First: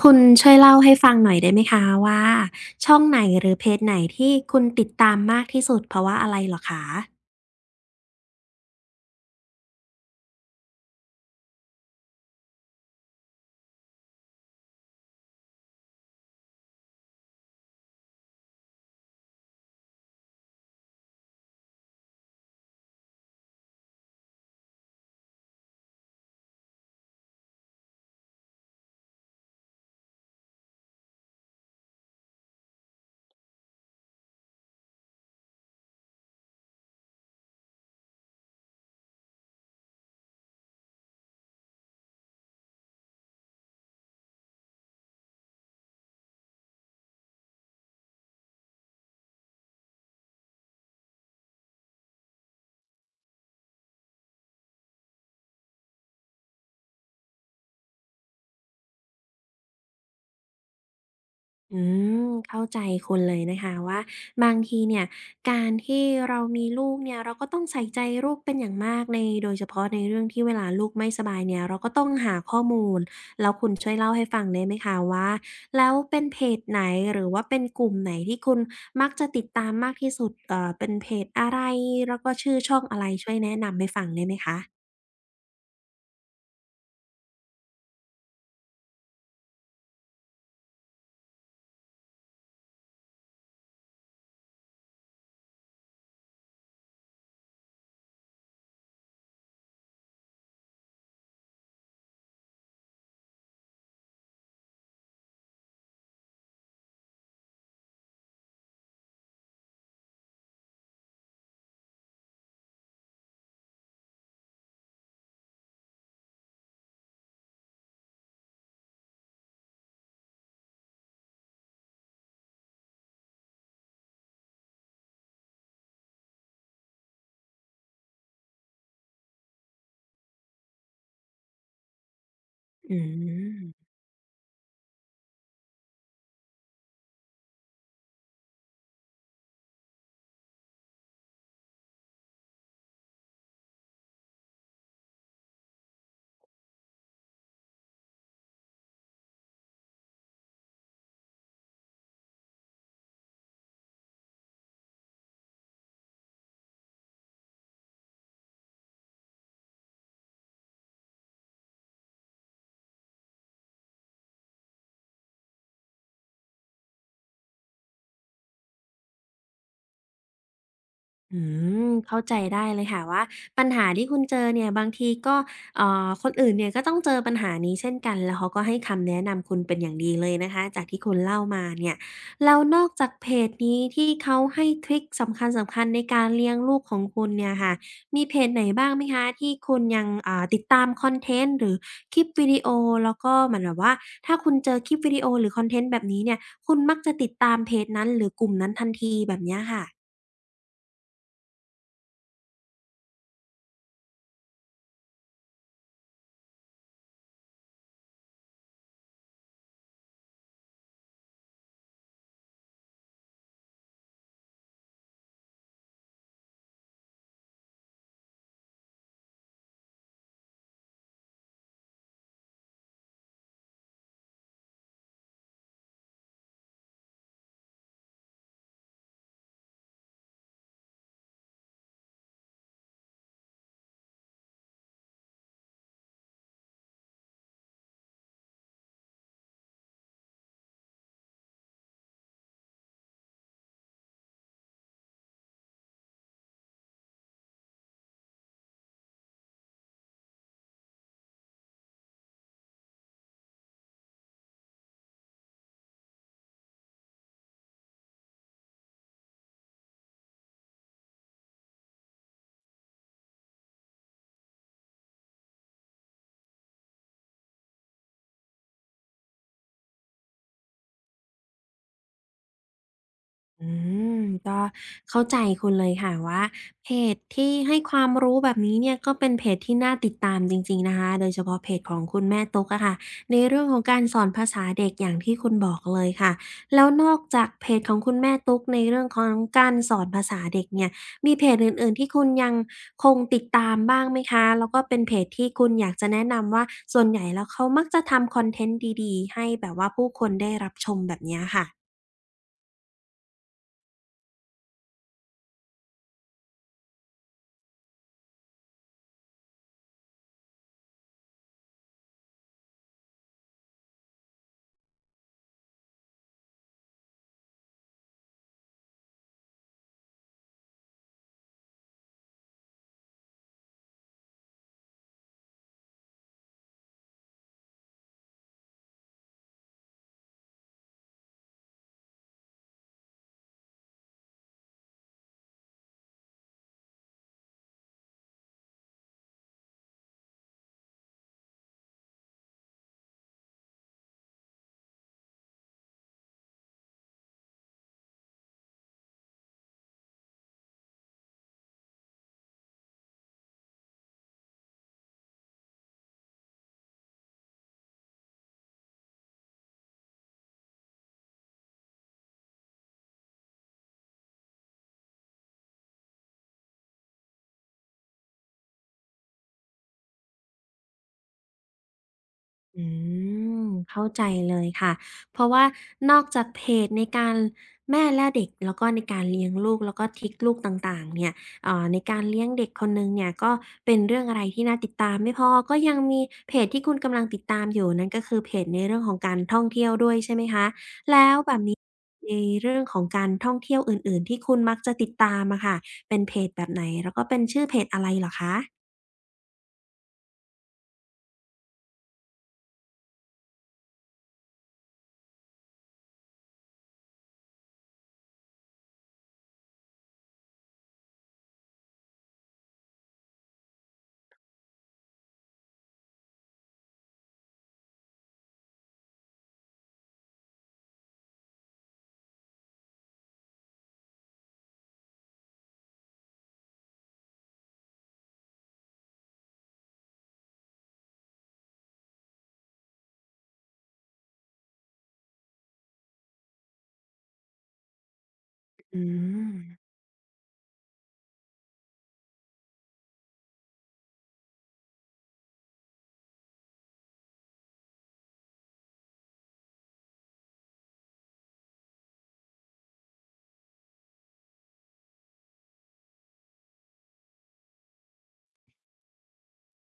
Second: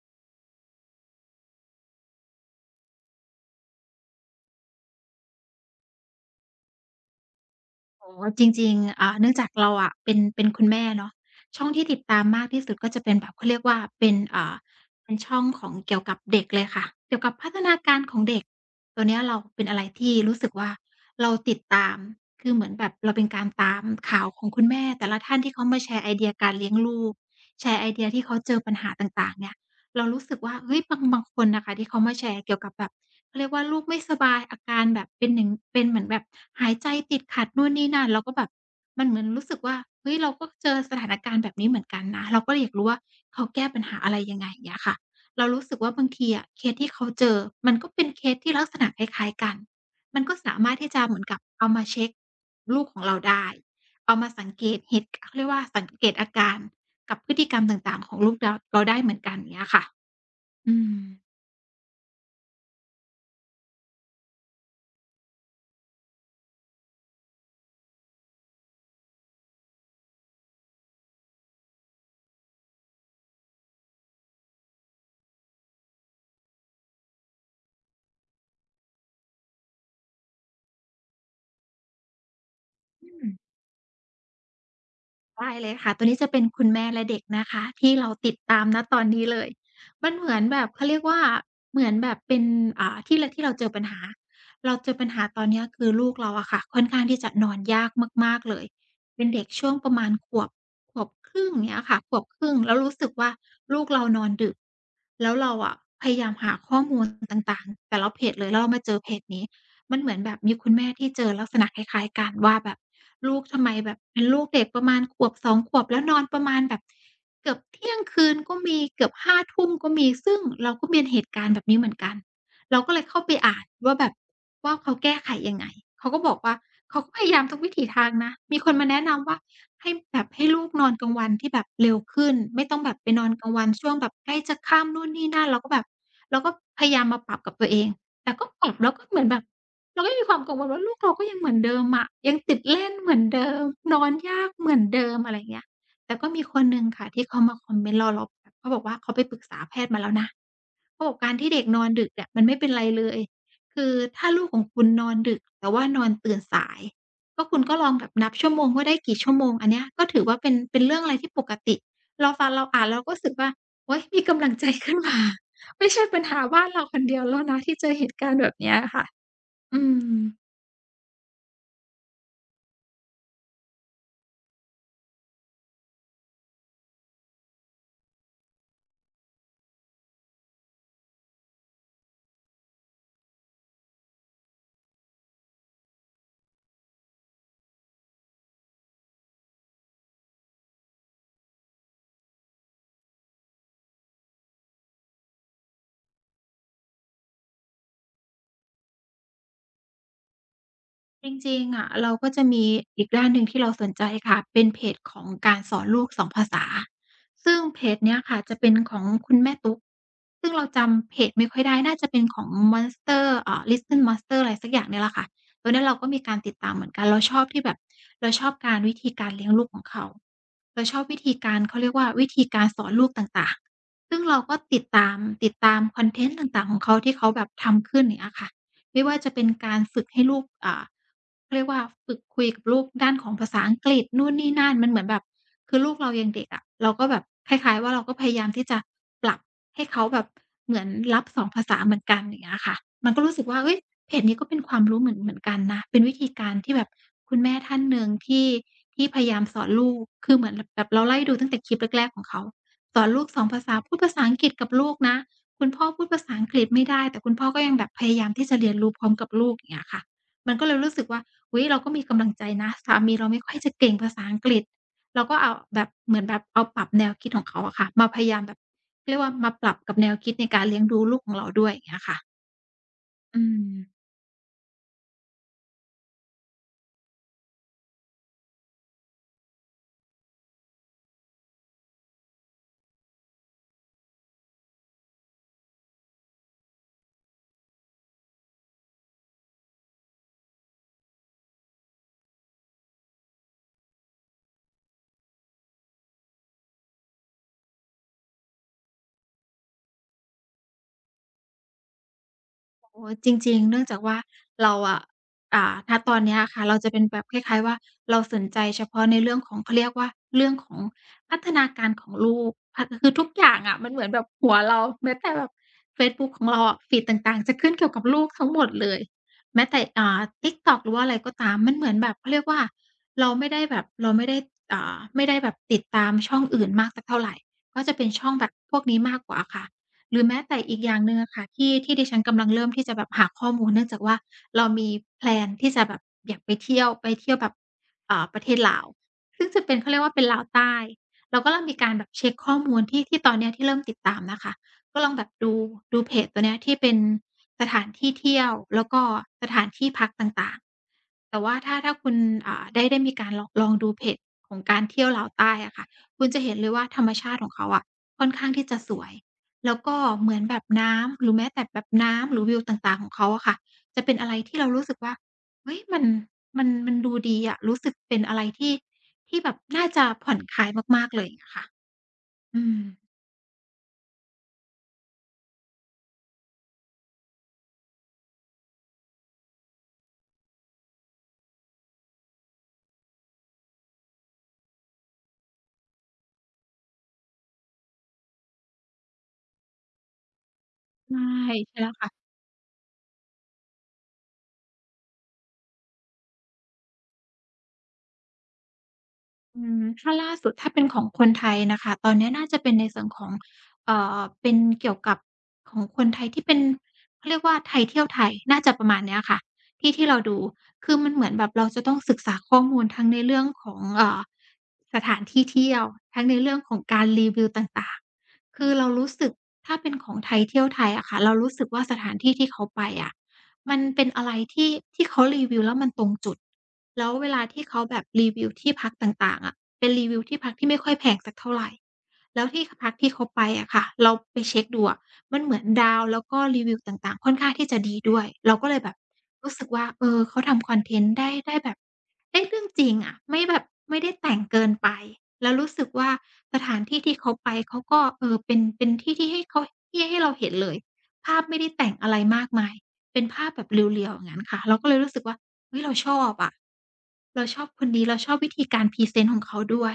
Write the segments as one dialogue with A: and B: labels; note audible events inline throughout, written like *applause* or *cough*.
A: คุณช่วยเล่าให้ฟังหน่อยได้ไหมคะว่าช่องไหนหรือเพจไหนที่คุณติดตามมากที่สุดเพราะว่าอะไรเหรอคะ
B: อ๋อจริงๆเนื่องจากเราอะเป็นคุณแม่เนาะช่องที่ติดตามมากที่สุดก็จะเป็นแบบเขาเรียกว่าเป็นเป็นช่องของเกี่ยวกับเด็กเลยค่ะเกี่ยวกับพัฒนาการของเด็กตัวเนี้ยเราเป็นอะไรที่รู้สึกว่าเราติดตามคือเหมือนแบบเราเป็นการตามข่าวของคุณแม่แต่ละท่านที่เขามาแชร์ไอเดียการเลี้ยงลูกแชร์ไอเดียที่เขาเจอปัญหาต่างๆเนี่ย เรารู้สึกว่าเฮ้ยบางคนน่ะค่ะที่เขามาแชร์เกี่ยวกับแบบเขาเรียกว่าลูกไม่สบายอาการแบบเป็นหนึ่งเป็นเหมือนแบบหายใจติดขัดนู่นนี่นั่นเราก็แบบมันเหมือนรู้สึกว่าเฮ้ยเราก็เจอสถานการณ์แบบนี้เหมือนกันนะเราก็เลยอยากรู้ว่าเขาแก้ปัญหาอะไรยังไงอย่างเงี้ยค่ะเรารู้สึกว่าบางทีอะเคสที่เขาเจอมันก็เป็นเคสที่ลักษณะคล้ายๆกันมันก็สามารถที่จะเหมือนกับเอามาเช็กลูกของเราได้เอามาสังเกตเหตุเขาเรียกว่าสังเกตอาการ กับพฤติกรรมต่างๆของลูกเราเราได้เหมือนกันเงี้ยค่ะอืม
A: อืมเข้าใจคุณเลยนะคะว่าบางทีเนี่ยการที่เรามีลูกเนี่ยเราก็ต้องใส่ใจลูกเป็นอย่างมากในโดยเฉพาะในเรื่องที่เวลาลูกไม่สบายเนี่ยเราก็ต้องหาข้อมูลแล้วคุณช่วยเล่าให้ฟังได้ไหมคะว่าแล้วเป็นเพจไหนหรือว่าเป็นกลุ่มไหนที่คุณมักจะติดตามมากที่สุดเป็นเพจอะไรแล้วก็ชื่อช่องอะไร
B: อืม
A: ช่วยแนะนำให้ฟังได้ไหมคะ
B: ได้เลยค่ะตัวนี้จะเป็นคุณแม่และเด็กนะคะที่เราติดตามณตอนนี้เลยมันเหมือนแบบเขาเรียกว่าเหมือนแบบเป็นที่เราเจอปัญหาเราเจอปัญหาตอนเนี้ยคือลูกเราอะค่ะค่อนข้างที่จะนอนยากมากๆเลยเป็นเด็กช่วงประมาณขวบครึ่งเงี้ยค่ะขวบครึ่งแล้วรู้สึกว่าลูกเรานอนดึกแล้วเราอะพยายามหาข้อมูลต่างๆแต่ละเพจเลยแล้วเรามาเจอเพจนี้ มันเหมือนแบบมีคุณแม่ที่เจอลักษณะคล้ายๆกันว่าแบบลูกทำไมแบบเป็นลูกเด็กประมาณขวบ2ขวบแล้วนอนประมาณแบบเกือบเที่ยงคืนก็มีเกือบห้าทุ่มก็มีซึ่งเราก็มีเหตุการณ์แบบนี้เหมือนกันเราก็เลยเข้าไปอ่านว่าแบบว่าเขาแก้ไขยังไงเขาก็บอกว่าเขาก็พยายามทุกวิถีทางนะมีคนมาแนะนำว่าให้แบบให้ลูกนอนกลางวันที่แบบเร็วขึ้นไม่ต้องแบ
A: อื
B: บไปนอนกลางวัน
A: ม
B: ช่วงแบบใกล้จะค่ำนู่นนี่นั่นเราก็แบบเราก็พยายามมาปรับกับตัวเองแต่ก็ปรับแล้วก็เหมือนแบบ เราก็ยังมีความกังวลว่าลูกเราก็ยังเหมือนเดิมอะยังติดเล่นเหมือนเดิมนอนยากเหมือนเดิมอะไรอย่างเงี้ยแต่ก็มีคนหนึ่งค่ะที่เขามาคอมเมนต์เราเขาบอกว่าเขาไปปรึกษาแพทย์มาแล้วนะเขาบอกการที่เด็กนอนดึกเนี่ยมันไม่เป็นไรเลยคือถ้าลูกของคุณนอนดึกแต่ว่านอนตื่นสายก็คุณก็ลองแบบนับชั่วโมงว่าได้กี่ชั่วโมงอันเนี้ยก็ถือว่าเป็นเรื่องอะไรที่ปกติเราฟังเราอ่านเราก็รู้สึกว่าโอ๊ยมีกำลังใจขึ้นมาไม่ใช่ปัญหาบ้านเราคนเดียวแล้วนะที่เจอเหตุการณ์แบบเนี้ยค่ะ อืม
A: อืมเข้าใจได้เลยค่ะว่าปัญหาที่คุณเจอเนี่ยบางทีก็คนอื่นเนี่ยก็ต้องเจอปัญหานี้เช่นกันแล้วเขาก็ให้คำแนะนำคุณเป็นอย่างดีเลยนะคะจากที่คุณเล่ามาเนี่ยแล้วนอกจากเพจนี้ที่เขาให้ทริกสำคัญๆในการเลี้ยงลูกของคุณเนี่ยค่ะมีเพจไหนบ้างไหมคะที่คุณยังติดตามคอนเทนต์หรือคลิปวิดีโอแล้วก็เหมือนแบบว่าถ้าคุณเจอคลิปวิดีโอหรือคอนเทนต์แบบนี้เนี่ยคุณมักจะติดตามเพจนั้นหรือกลุ่มนั้นทันทีแบบเนี้ยค่ะ
B: จริงๆอะเราก็จะมีอีกด้านหนึ่งที่เราสนใจค่ะเป็นเพจของการสอนลูกสองภาษาซึ่งเพจเนี้ยค่ะจะเป็นของคุณแม่ตุ๊กซึ่งเราจำเพจไม่ค่อยได้น่าจะเป็นของ Monster Listen Monster อะไรสักอย่างเนี่ยแหละค่ะตัวเนี้ยเราก็มีการติดตามเหมือนกันเราชอบที่แบบเราชอบการวิธีการเลี้ยงลูกของเขาเราชอบวิธีการเขาเรียกว่าวิธีการสอนลูกต่างๆซึ่งเราก็ติดตามคอนเทนต์ต่างๆของเขาที่เขาแบบทำขึ้นอย่างเงี้ยค่ะ ไม่ว่าจะเป็นการฝึกให้ลูกเรียกว่าฝึกคุยกับลูกด้านของภาษาอังกฤษนู่นนี่นั่นมันเหมือนแบบคือลูกเรายังเด็กอะเราก็แบบคล้ายๆว่าเราก็พยายามที่จะปรับให้เขาแบบเหมือนรับสองภาษาเหมือนกันอย่างเงี้ยค่ะมันก็รู้สึกว่าเฮ้ยเพจนี้ก็เป็นความรู้เหมือนกันนะเป็นวิธีการที่แบบคุณแม่ท่านหนึ่งที่พยายามสอนลูกคือเหมือนแบบเราไล่ดูตั้งแต่คลิปแรกๆของเขาสอนลูกสองภาษาพูดภาษาอังกฤษกับลูกนะ คุณพ่อพูดภาษาอังกฤษไม่ได้แต่คุณพ่อก็ยังแบบพยายามที่จะเรียนรู้พร้อมกับลูกอย่างเงี้ยค่ะมันก็เลยรู้สึกว่าอุ๊ยเราก็มีกำลังใจนะสามีเราไม่ค่อยจะเก่งภาษาอังกฤษเราก็เอาแบบเหมือนแบบเอาปรับแนวคิดของเขาอะค่ะมาพยายามแบบเรียกว่ามาปรับกับแนวคิดในการเลี้ยงดูลูกของเราด้วยอย่างเงี้ยค่ะอืม
A: อืมก็เข้าใจคุณเลยค่ะว่าเพจที่ให้ความรู้แบบนี้เนี่ยก็เป็นเพจที่น่าติดตามจริงๆนะคะโดยเฉพาะเพจของคุณแม่ตุ๊กอะค่ะในเรื่องของการสอนภาษาเด็กอย่างที่คุณบอกเลยค่ะแล้วนอกจากเพจของคุณแม่ตุ๊กในเรื่องของการสอนภาษาเด็กเนี่ยมีเพจอื่นๆที่คุณยังคงติดตามบ้างไหมคะแล้วก็เป็นเพจที่คุณอยากจะแนะนำว่าส่วนใหญ่แล้วเขามักจะทำคอนเทนต์ดีๆให้แบบว่าผู้คนได้รับชมแบบเนี้ยค่ะ
B: โอ้จริงๆเนื่องจากว่าเราอะณตอนเนี้ยอะค่ะเราจะเป็นแบบคล้ายๆว่าเราสนใจเฉพาะในเรื่องของเขาเรียกว่าเรื่องของพัฒนาการของลูกพคือทุกอย่างอะมันเหมือนแบบหัวเราแม้แต่แบบเฟซบุ๊กของเราอะฟีดต่างๆจะขึ้นเกี่ยวกับลูกทั้งหมดเลยแม้แต่TikTok หรือว่าอะไรก็ตามมันเหมือนแบบเขาเรียกว่าเราไม่ได้ไม่ได้แบบติดตามช่องอื่นมากสักเท่าไรก็จะเป็นช่องแบบพวกนี้มากกว่าค่ะ หรือแม้แต่อีกอย่างหนึ่งอะค่ะที่ดิฉันกำลังเริ่มที่จะแบบหาข้อมูลเนื่องจากว่าเรามีแพลนที่จะแบบอยากไปเที่ยวแบบประเทศลาวซึ่งจะเป็นเขาเรียกว่าเป็นลาวใต้เราก็เริ่มมีการแบบเช็กข้อมูลที่ตอนเนี้ยที่เริ่มติดตามนะคะก็ลองแบบดูเพจตัวเนี้ยที่เป็นสถานที่เที่ยวแล้วก็สถานที่พักต่างๆแต่ว่าถ้าคุณได้มีการลองดูเพจของการเที่ยวลาวใต้อะค่ะคุณจะเห็นเลยว่าธรรมชาติของเขาอะค่อนข้างที่จะสวย แล้วก็เหมือนแบบน้ำหรือแม้แต่แบบน้ำหรือวิวต่างๆของเขาอะค่ะจะเป็นอะไรที่เรารู้สึกว่าเฮ้ยมันมันดูดีอะรู้สึกเป็นอะไรที่ที่แบบน่าจะผ่อนคลายมากๆเลยอย่างเงี้ยค่ะอืม
A: อืมเข้าใจเลยค่ะเพราะว่านอกจากเพจในการแม่และเด็กแล้วก็ในการเลี้ยงลูกแล้วก็ทริกลูกต่างๆเนี่ยเอ่าในการเลี้ยงเด็กคนหนึ่งเนี่ยก็เป็นเรื่องอะไรที่น่าติดตามไม่พอก็ยังมีเพจที่คุณกำลังติดตามอยู่นั่นก็คือเพจในเรื่องของการท่องเที่ยวด้วยใช่ไหมคะ
B: ใช่
A: แล้วแบบนี้
B: ใช่แล้วค่ะ
A: ในเรื่องของการท่องเที่ยวอื่นๆที่คุณมักจะติดตามอะค่ะเป็นเพจแบบไหนแล้วก็เป็นชื่อเพจอะไรเหรอคะ
B: อืมถ้าล่าสุดถ้าเป็นของคนไทยน่ะค่ะตอนเนี้ยน่าจะเป็นในส่วนของเป็นเกี่ยวกับของคนไทยที่เป็นเขาเรียกว่าไทยเที่ยวไทยน่าจะประมาณเนี้ยค่ะที่เราดูคือมันเหมือนแบบเราจะต้องศึกษาข้อมูลทั้งในเรื่องของสถานที่เที่ยวทั้งในเรื่องของการรีวิวต่างๆคือเรารู้สึกถ้าเป็นของไทยเที่ยวไทยอะค่ะเรารู้สึกว่าสถานที่ที่เขาไปอะมันเป็นอะไรที่ที่เขารีวิวแล้วมันตรงจุด แล้วเวลาที่เขาแบบรีวิวที่พักต่างๆอะเป็นรีวิวที่พักที่ไม่ค่อยแพงสักเท่าไรแล้วที่พักที่เขาไปอะค่ะเราไปเช็กดูอะมันเหมือนดาวแล้วก็รีวิวต่างๆค่อนข้างที่จะดีด้วยเราก็เลยแบบ
A: อืม
B: รู้สึกว่าเออเขาทำคอนเทนต์ได้แบบได้เรื่องจริงอะไม่แบบไม่ได้แต่งเกินไปแล้วรู้สึกว่าสถานที่ที่เขาไปเขาก็เออเป็นที่ที่ให้เขาที่ให้เราเห็นเลยภาพไม่ได้แต่งอะไรมากมาย เป็นภาพแบบเรียวๆอย่างงั้นค่ะเราก็เลยรู้สึกว่าเฮ้ยเราชอบอะเราชอบคนนี้เราชอบวิธีการพรีเซนต์ของเขาด้วย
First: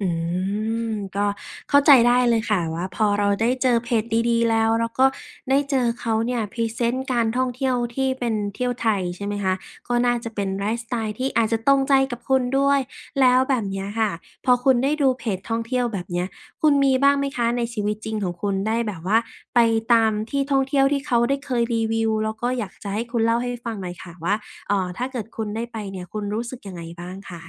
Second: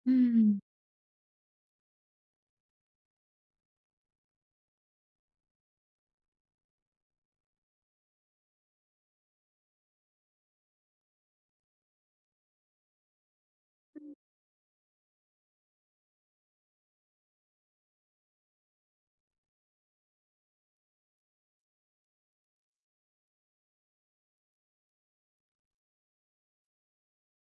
A: อื
B: อืม
A: มก็เข้าใจได้เลยค่ะว่าพอเราได้เจอเพจดีๆแล้วก็ได้เจอเขาเนี่ยพรีเซนต์การท่องเที่ยวที่เป็นเที่ยวไทยใช่ไหมคะก็น่าจะเป็นไลฟ์สไตล์ที่อาจจะตรงใจกับคุณด้วยแล้วแบบเนี้ยค่ะพอคุณได้ดูเพจท่องเที่ยวแบบเนี้ยคุณมีบ้างไหมคะในชีวิตจริงของคุณได้แบบว่าไปตามที่ท่องเที่ยวที่เขาได้เคยรีวิวแล้วก็อยากจะให้คุณเล่าให้ฟังหน่อยค่ะว่าถ้าเกิดคุณได้ไปเนี่ยคุณรู้สึกยังไงบ้างคะ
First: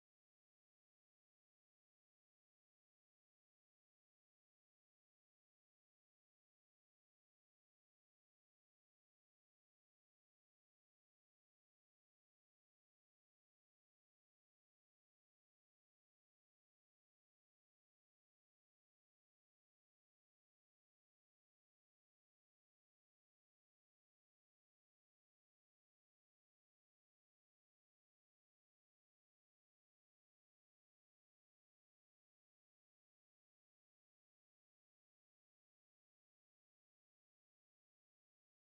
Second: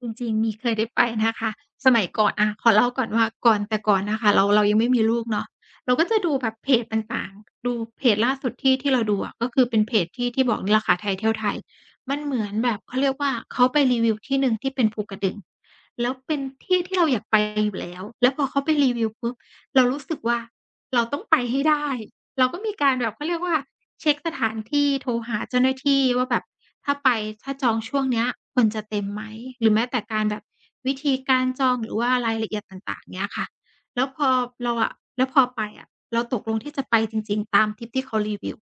B: จริงๆมีเคยได้ไปนะคะสมัยก่อนอาขอเล่าก่อนว่าก่อนแต่ก่อนน่ะค่ะเรายังไม่มีลูกเนาะเราก็จะดูแบบเพจต่างๆดูเพจล่าสุดที่เราดูอะก็คือเป็นเพจที่บอกนี่แหละค่ะไทยเที่ยวไทยมันเหมือนแบบเขาเรียกว่าเขาไปรีวิวที่หนึ่งที่เป็นภูกระดึงแล้วเป็นที่ที่เราอยากไปอยู่แล้วแล้วพอเขาไปรีวิวปุ๊บเรารู้สึกว่าเราต้องไปให้ได้ เราก็มีการแบบเขาเรียกว่าเช็กสถานที่โทรหาเจ้าหน้าที่ว่าแบบถ้าไปถ้าจองช่วงเนี้ยคนจะเต็มไหมหรือแม้แต่การแบบวิธีการจองหรือว่ารายละเอียดต่างๆเงี้ยค่ะแล้วพอเราอะแล้วพอไปอะเราตกลงที่จะไปจริงๆตามทริปที่เขารีวิว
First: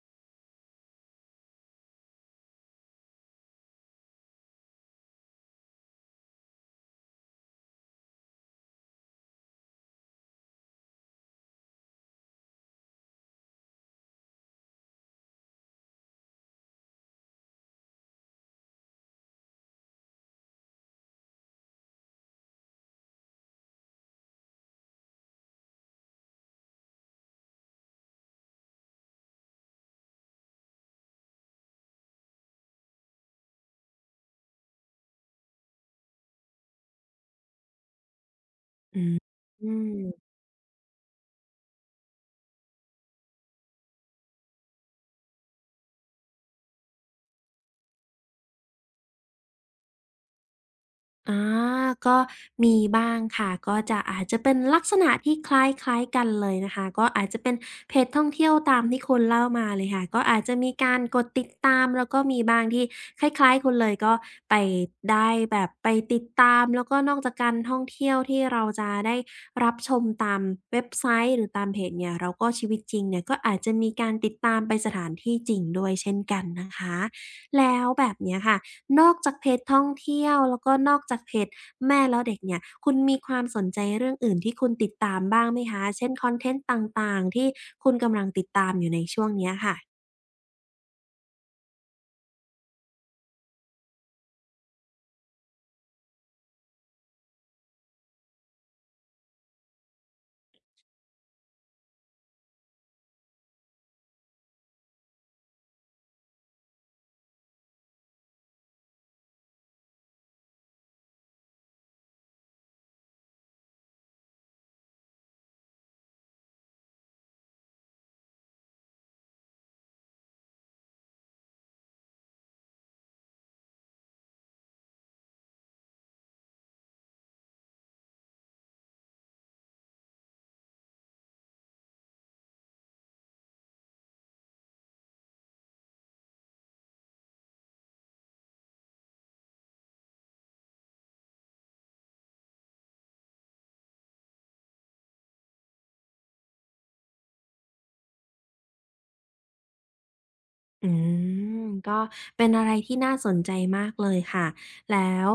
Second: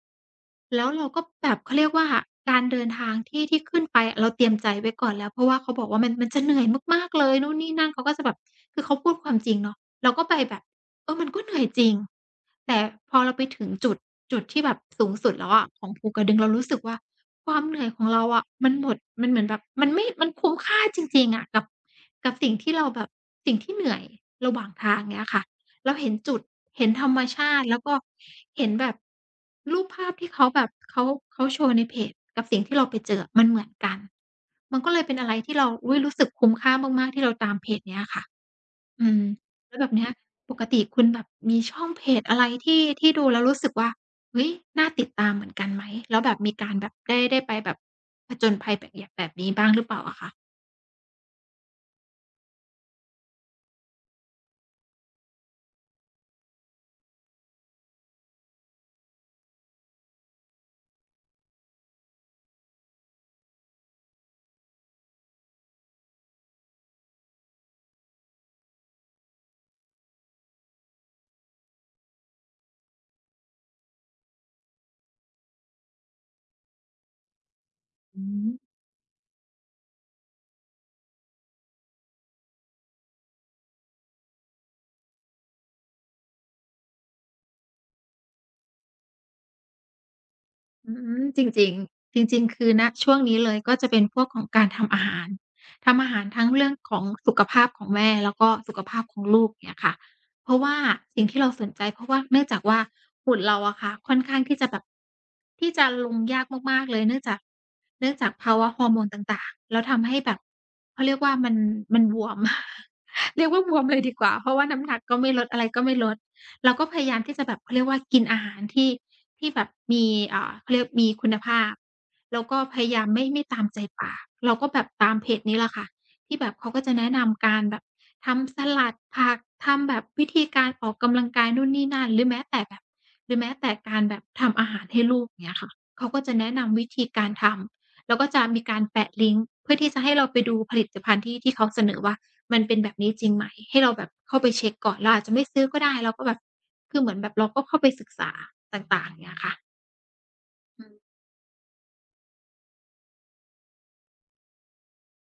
B: แล้วเราก็แบบเขาเรียกว่าการเดินทางที่ขึ้นไปอะเราเตรียมใจไว้ก่อนแล้วเพราะว่าเขาบอกว่ามันจะเหนื่อยมากๆเลยนู่นนี่นั่นเขาก็จะแบบคือเขาพูดความจริงเนาะเราก็ไปแบบ มันก็เหนื่อยจริงแต่พอเราไปถึงจุดจุดที่แบบสูงสุดแล้วอะของภูกระดึงเรารู้สึกว่าความเหนื่อยของเราอะมันหมดมันเหมือนแบบมันคุ้มค่าจริงๆอะกับกับสิ่งที่เราแบบสิ่งที่เหนื่อยระหว่างทางเงี้ยค่ะเราเห็นจุดเห็นธรรมชาติแล้วก็เห็นแบบรูปภาพที่เขาแบบเขาโชว์ในเพจกับสิ่งที่เราไปเจออะมันเหมือนกันมันก็เลยเป็นอะไรที่เราอุ๊ยรู้สึกคุ้มค่ามากๆที่เราตามเพจเนี้ยค่ะ
A: อื
B: อืมแล้วแบบเนี้ย
A: ม
B: ปกติคุณแบบมีช่องเพจอะไรที่ที่ดูแล้วรู้สึกว่าเฮ้ยน่าติดตามเหมือนกันไหมแล้วแบบมีการแบบได้ไปแบบผจญภัยแบบยแบบนี้บ้างหรือเปล่าอะคะ
A: อาก็มีบ้างค่ะก็จะอาจจะเป็นลักษณะที่คล้ายๆกันเลยนะคะก็อาจจะเป็นเพจท่องเที่ยวตามที่คุณเล่ามาเลยค่ะก็อาจจะมีการกดติดตามแล้วก็มีบ้างที่คล้ายๆคุณเลยก็ไปได้แบบไปติดตามแล้วก็นอกจากการท่องเที่ยวที่เราจะได้รับชมตามเว็บไซต์หรือตามเพจเนี่ยเราก็ชีวิตจริงเนี่ยก็อาจจะมีการติดตามไปสถานที่จริงด้วยเช่นกันนะคะ แล้วแบบ
B: อื
A: เนี้ยค่ะ
B: ม
A: นอกจากเพจท่องเที่ยวแล้วก็นอกจากเพจแม่แล้วเด็กเนี่ยคุณมีความสนใจเรื่องอื่นที่คุณติดตามบ้างไหมคะเช่นคอนเทนต์ต่างๆที่คุณกำลังติดตามอยู่ในช่วงเนี้ยค่ะ
B: อืมจริงๆจริงๆคือณช่วงนี้เลยก็จะเป็นพวกของการทำอาหารทำอาหารทั้งเรื่องของสุขภาพของแม่แล้วก็สุขภาพของลูกเงี้ยค่ะเพราะว่าสิ่งที่เราสนใจเพราะว่าเนื่องจากว่าหุ่นเราอะค่ะค่อนข้างที่จะแบบที่จะลงยากมากๆเลยเนื่องจากเนื่องจากภาวะฮอร์โมนต่างๆแล้วทำให้แบบเขาเรียกว่ามันมันบวม *laughs* เรียกว่าบวมเลยดีกว่าเพราะว่าน้ำหนักก็ไม่ลดอะไรก็ไม่ลด เราก็พยายามที่จะแบบเขาเรียกว่ากินอาหารที่ที่แบบมีเขาเรียกมีคุณภาพแล้วก็พยายามไม่ตามใจปากเราก็แบบตามเพจนี้แหละค่ะที่แบบเขาก็จะแนะนำการแบบทำสลัดผักทำแบบวิธีการออกกำลังกายนู่นนี่นั่นหรือแม้แต่แบบหรือแม้แต่การแบบทำอาหารให้ลูกอย่างเงี้ยค่ะเขาก็จะแนะนำวิธีการทำ แล้วก็จะมีการแปะลิงก์เพื่อที่จะให้เราไปดูผลิตภัณฑ์ที่ที่เขาเสนอว่ามันเป็นแบบนี้จริงไหมให้เราแบบเข้าไปเช็กก่อนเราอาจจะไม่ซื้อก็ได้เราก็แบบคือเหมือนแบบเราก็เข้าไปศึกษาต่างๆอย่างเงี้ยค่ะอื
A: อื
B: ม
A: มก็เป็นอะไรที่น่าสนใจมากเลยค่ะแล้ว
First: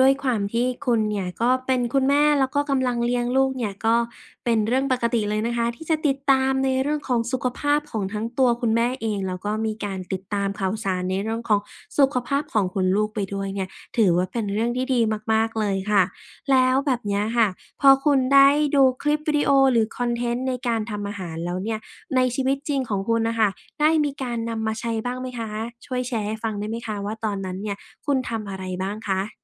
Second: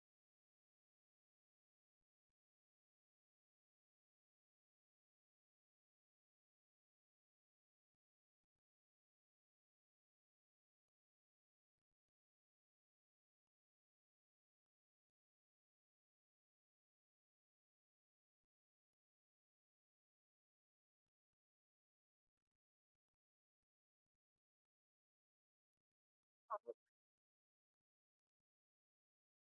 A: ด้วยความที่คุณเนี่ยก็เป็นคุณแม่แล้วก็กำลังเลี้ยงลูกเนี่ยก็เป็นเรื่องปกติเลยนะคะที่จะติดตามในเรื่องของสุขภาพของทั้งตัวคุณแม่เองแล้วก็มีการติดตามข่าวสารในเรื่องของสุขภาพของคุณลูกไปด้วยเนี่ยถือว่าเป็นเรื่องที่ดีมากๆเลยค่ะแล้วแบบเนี้ยค่ะพอคุณได้ดูคลิปวิดีโอหรือคอนเทนต์ในการทำอาหารแล้วเนี่ยในชีวิตจริงของคุณนะคะ ได้มีการนำมาใช้บ้างไหมคะ ช่วยแชร์ให้ฟังได้ไหมคะว่าตอนนั้นเนี่ยคุณทำอะไรบ้างคะ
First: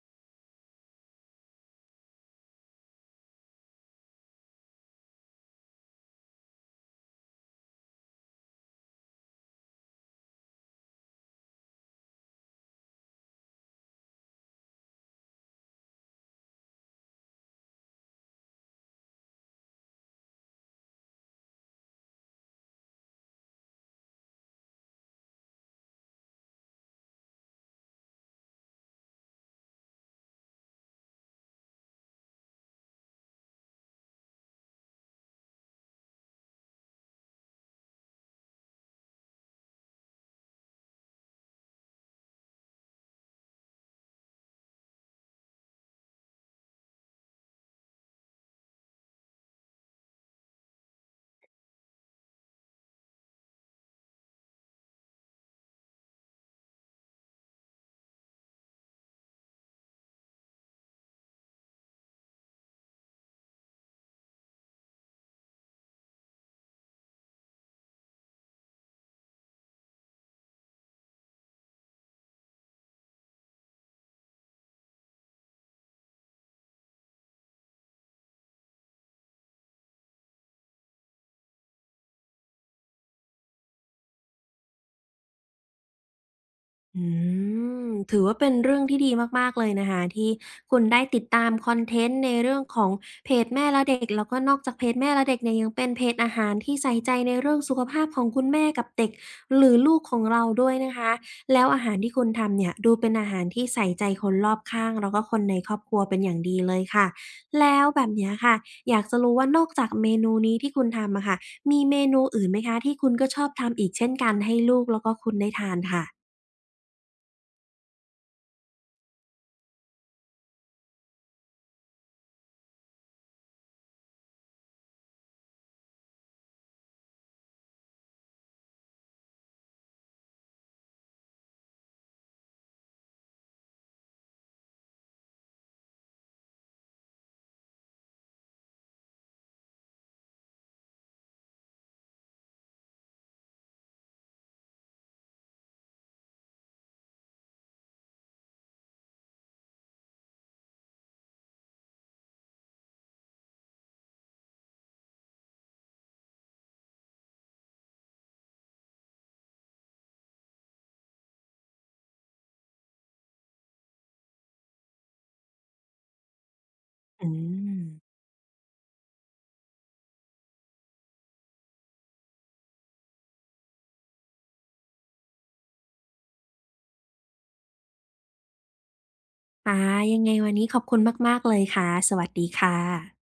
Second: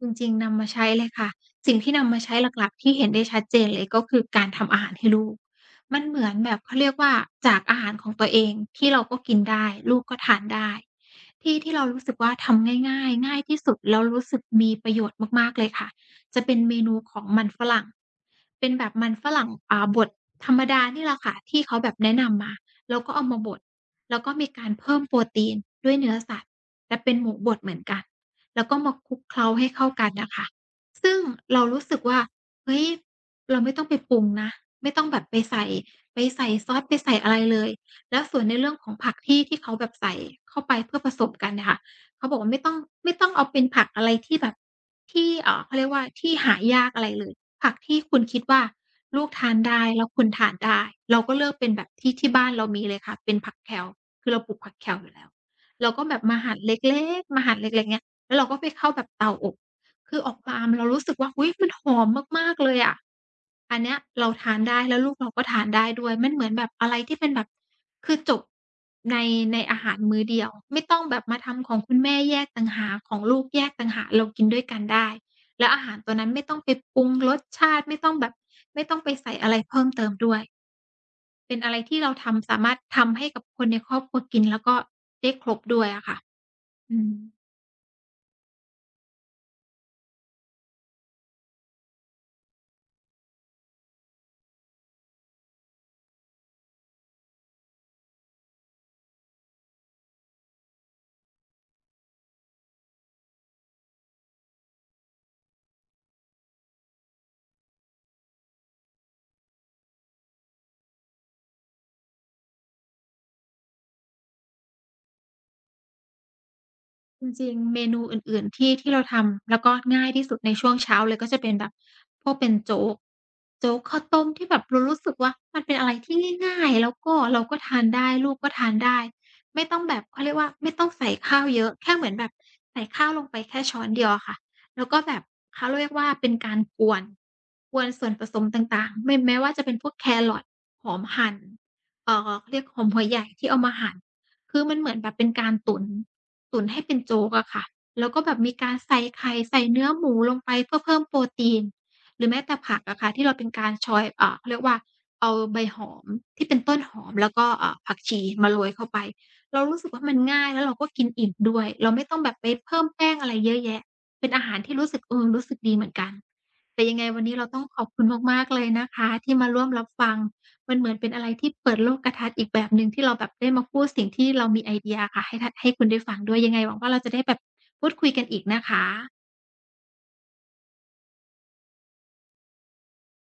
B: จริงๆนำมาใช้เลยค่ะสิ่งที่นำมาใช้หลักๆที่เห็นได้ชัดเจนเลยก็คือการทำอาหารให้ลูกมันเหมือนแบบเขาเรียกว่าจากอาหารของตัวเองที่เราก็กินได้ลูกก็ทานได้ที่ที่เรารู้สึกว่าทำง่ายๆง่ายที่สุดแล้วรู้สึกมีประโยชน์มากๆเลยค่ะจะเป็นเมนูของมันฝรั่ง เป็นแบบมันฝรั่งบดธรรมดานี่แหละค่ะที่เขาแบบแนะนำมาแล้วก็เอามาบดแล้วก็มีการเพิ่มโปรตีนด้วยเนื้อสัตว์แต่เป็นหมูบดเหมือนกันแล้วก็มาคลุกเคล้าให้เข้ากันน่ะค่ะซึ่งเรารู้สึกว่าเฮ้ยเราไม่ต้องไปปรุงนะไม่ต้องแบบไปใส่ไปใส่ซอสไปใส่อะไรเลยแล้วส่วนในเรื่องของผักที่ที่เขาแบบใส่เข้าไปเพื่อผสมกันเนี่ยค่ะเขาบอกว่าไม่ต้องเอาเป็นผักอะไรที่แบบที่เขาเรียกว่าที่หายากอะไรเลย ผักที่คุณคิดว่าลูกทานได้แล้วคุณทานได้เราก็เลือกเป็นแบบที่ที่บ้านเรามีเลยค่ะเป็นผักแคลคือเราปลูกผักแคลอยู่แล้วเราก็แบบมาหั่นเล็กๆมาหั่นเล็กๆเงี้ยแล้วเราก็ไปเข้าแบบเตาอบคือออกมาเรารู้สึกว่าอุ๊ยมันหอมมากๆเลยอะอันเนี้ยเราทานได้แล้วลูกเราก็ทานได้ด้วยมันเหมือนแบบอะไรที่เป็นแบบคือจบในในอาหารมื้อเดียวไม่ต้องแบบมาทำของคุณแม่แยกต่างหากของลูกแยกต่างหากเรากินด้วยกันได้ แล้วอาหารตัวนั้นไม่ต้องไปปรุงรสชาติไม่ต้องแบบไม่ต้องไปใส่อะไรเพิ่มเติมด้วยเป็นอะไรที่เราทำสามารถทำให้กับคนในครอบครัวกินแล้วก็ได้ครบด้วยอะค่ะอื
A: อื
B: ม
A: มถือว่าเป็นเรื่องที่ดีมากๆเลยนะคะที่คุณได้ติดตามคอนเทนต์ในเรื่องของเพจแม่และเด็กแล้วก็นอกจากเพจแม่และเด็กเนี่ยยังเป็นเพจอาหารที่ใส่ใจในเรื่องสุขภาพของคุณแม่กับเด็กหรือลูกของเราด้วยนะคะแล้วอาหารที่คุณทำเนี่ยดูเป็นอาหารที่ใส่ใจคนรอบข้างแล้วก็คนในครอบครัวเป็นอย่างดีเลยค่ะแล้วแบบเนี้ยค่ะอยากจะรู้ว่านอกจากเมนูนี้ที่คุณทำอะค่ะมีเมนูอื่นไหมคะที่คุณก็ชอบทำอีกเช่นกันให้ลูกแล้วก็คุณได้ทานค่ะ
B: จริงๆ เมนูอื่นๆที่ที่เราทำแล้วก็ง่ายที่สุดในช่วงเช้าเลยก็จะเป็นแบบพวกเป็นโจ๊กโจ๊กข้าวต้มที่แบบเรารู้สึกว่ามันเป็นอะไรที่ง่ายๆแล้วก็เราก็ทานได้ลูกก็ทานได้ไม่ต้องแบบเขาเรียกว่าไม่ต้องใส่ข้าวเยอะแค่เหมือนแบบใส่ข้าวลงไปแค่ช้อนเดียวอะค่ะแล้วก็แบบเขาเรียกว่าเป็นการกวนกวนส่วนผสมต่างๆไม่แม้ว่าจะเป็นพวกแครอทหอมหั่นเขาเรียกหอมหัวใหญ่ที่เอามาหั่นคือมันเหมือนแบบเป็นการตุ๋น ตุ๋นให้เป็นโจ๊กอะค่ะแล้วก็แบบมีการใส่ไข่ใส่เนื้อหมูลงไปเพื่อเพิ่มโปรตีนหรือแม้แต่ผักอะค่ะที่เราเป็นการชอยเขาเรียกว่าเอาใบหอมที่เป็นต้นหอมแล้วก็ผักชีมาโรยเข้าไปเรารู้สึกว่ามันง่ายแล้วเราก็กินอิ่มด้วยเราไม่ต้องแบบไปเพิ่มแป้งอะไรเยอะแยะเป็นอาหารที่รู้สึกรู้สึกดีเหมือนกันแต่ยังไงวัน
A: อื
B: นี้เราต้องข
A: ม
B: อบคุณมากๆเลยนะคะที่มาร่วมรับฟัง มันเหมือนเป็นอะไรที่เปิดโลกทัศน์อีกแบบหนึ่งที่เราแบบได้มาพูดสิ่งที่เรามีไอเดียอค่ะให้ทให้คุณได้ฟังด้วยยังไงหวังว่าเราจะได้แบบพูดคุยกันอีกนะคะ
A: ค่ะยังไงวันนี้ขอบคุณมากๆเลยค่ะสวัสดีค่ะ